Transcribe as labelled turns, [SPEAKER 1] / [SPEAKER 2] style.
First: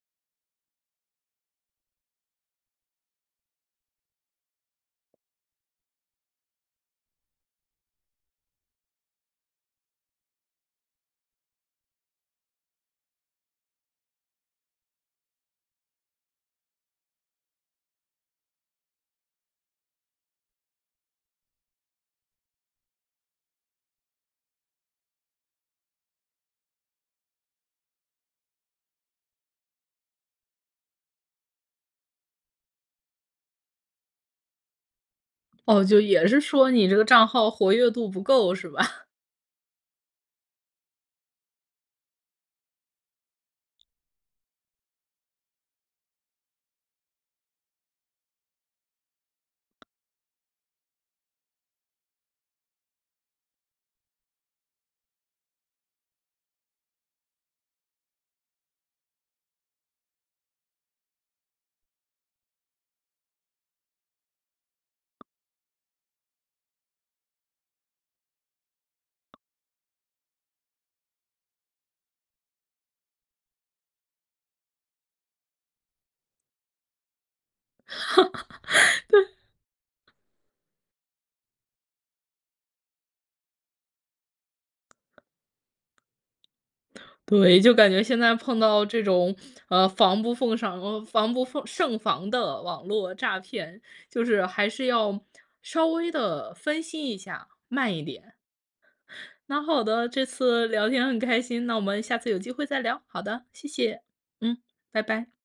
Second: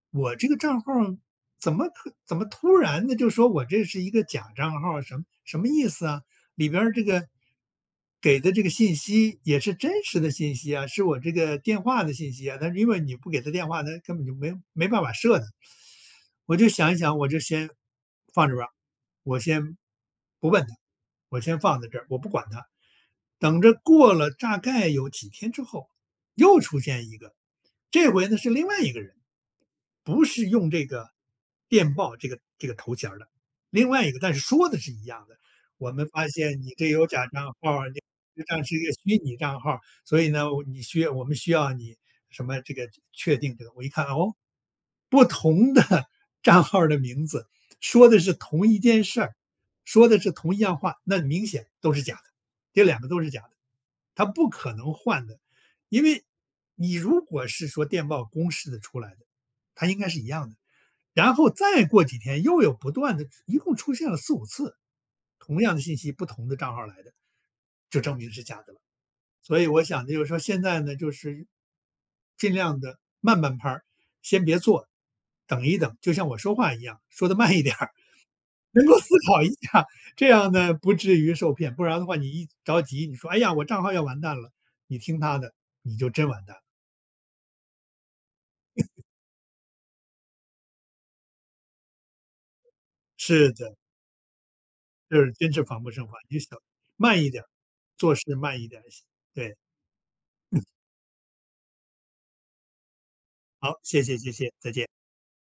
[SPEAKER 1] 我这个账号儿，怎么怎么突然的就说，我这是一个假账号儿，什么什么意思啊？里面儿这个给的这个信息，也是真实的信息啊是我这个电话的信息啊。但是因为你不给它电话，它根本就没没办法设的。我就想一想，我就先放着吧。我先不问它，我先放在这，我不管它。等着过了大概有几天之后，又出现一个。这回呢，是另外一个人，不是用这个电报这个这个头衔儿的。另外一个，但是说的是一样的：
[SPEAKER 2] 哦，
[SPEAKER 1] “我
[SPEAKER 2] 就
[SPEAKER 1] 们发
[SPEAKER 2] 也是
[SPEAKER 1] 现
[SPEAKER 2] 说，
[SPEAKER 1] 你这
[SPEAKER 2] 你这
[SPEAKER 1] 有
[SPEAKER 2] 个
[SPEAKER 1] 假
[SPEAKER 2] 账
[SPEAKER 1] 账
[SPEAKER 2] 号活
[SPEAKER 1] 号，
[SPEAKER 2] 跃
[SPEAKER 1] 你
[SPEAKER 2] 度不
[SPEAKER 1] 实际
[SPEAKER 2] 够，
[SPEAKER 1] 上
[SPEAKER 2] 是
[SPEAKER 1] 是一个
[SPEAKER 2] 吧？
[SPEAKER 1] 虚拟账号。所以呢，你需要我们需要你什么这个确定这个。”我一看，哦，不同的账号的名字，说的是同一件事儿说的是同一样话，那明显都是假的。这2个都是假的，它不可能换的。因为你如果是说，电报公示的出来的，它应该是一样的。然后再过几天又有不断的一共出现了4、5次，同样的信息，不同的账号来的。就证明是假的了。所以我想，就是说现在呢就是，尽量地慢半拍儿，先别做，等一等。就像我说话一样，说得慢一点儿。能够思
[SPEAKER 2] 对。
[SPEAKER 1] 考一下，这样呢，不至于受骗。不然的话你一着急，你说：“哎呀，我账号要完蛋了。”你听他的，你就真完蛋了。
[SPEAKER 2] 对，就感觉现在碰到这 种，啊，防不胜防防不胜防的网络诈
[SPEAKER 1] 是的。
[SPEAKER 2] 骗，就是，还是
[SPEAKER 1] 就
[SPEAKER 2] 要
[SPEAKER 1] 是真是防
[SPEAKER 2] 稍
[SPEAKER 1] 不胜
[SPEAKER 2] 微
[SPEAKER 1] 防。你
[SPEAKER 2] 地
[SPEAKER 1] 想，
[SPEAKER 2] 分析一
[SPEAKER 1] 慢一点，
[SPEAKER 2] 下，慢一
[SPEAKER 1] 做事
[SPEAKER 2] 点。
[SPEAKER 1] 慢一点，对。
[SPEAKER 2] 那好的，这
[SPEAKER 1] 嗯。
[SPEAKER 2] 次聊天很开心，那我们下次有机会再聊。好的，谢
[SPEAKER 1] 好，谢
[SPEAKER 2] 谢，
[SPEAKER 1] 谢谢谢，
[SPEAKER 2] 嗯，
[SPEAKER 1] 再见。
[SPEAKER 2] 拜拜。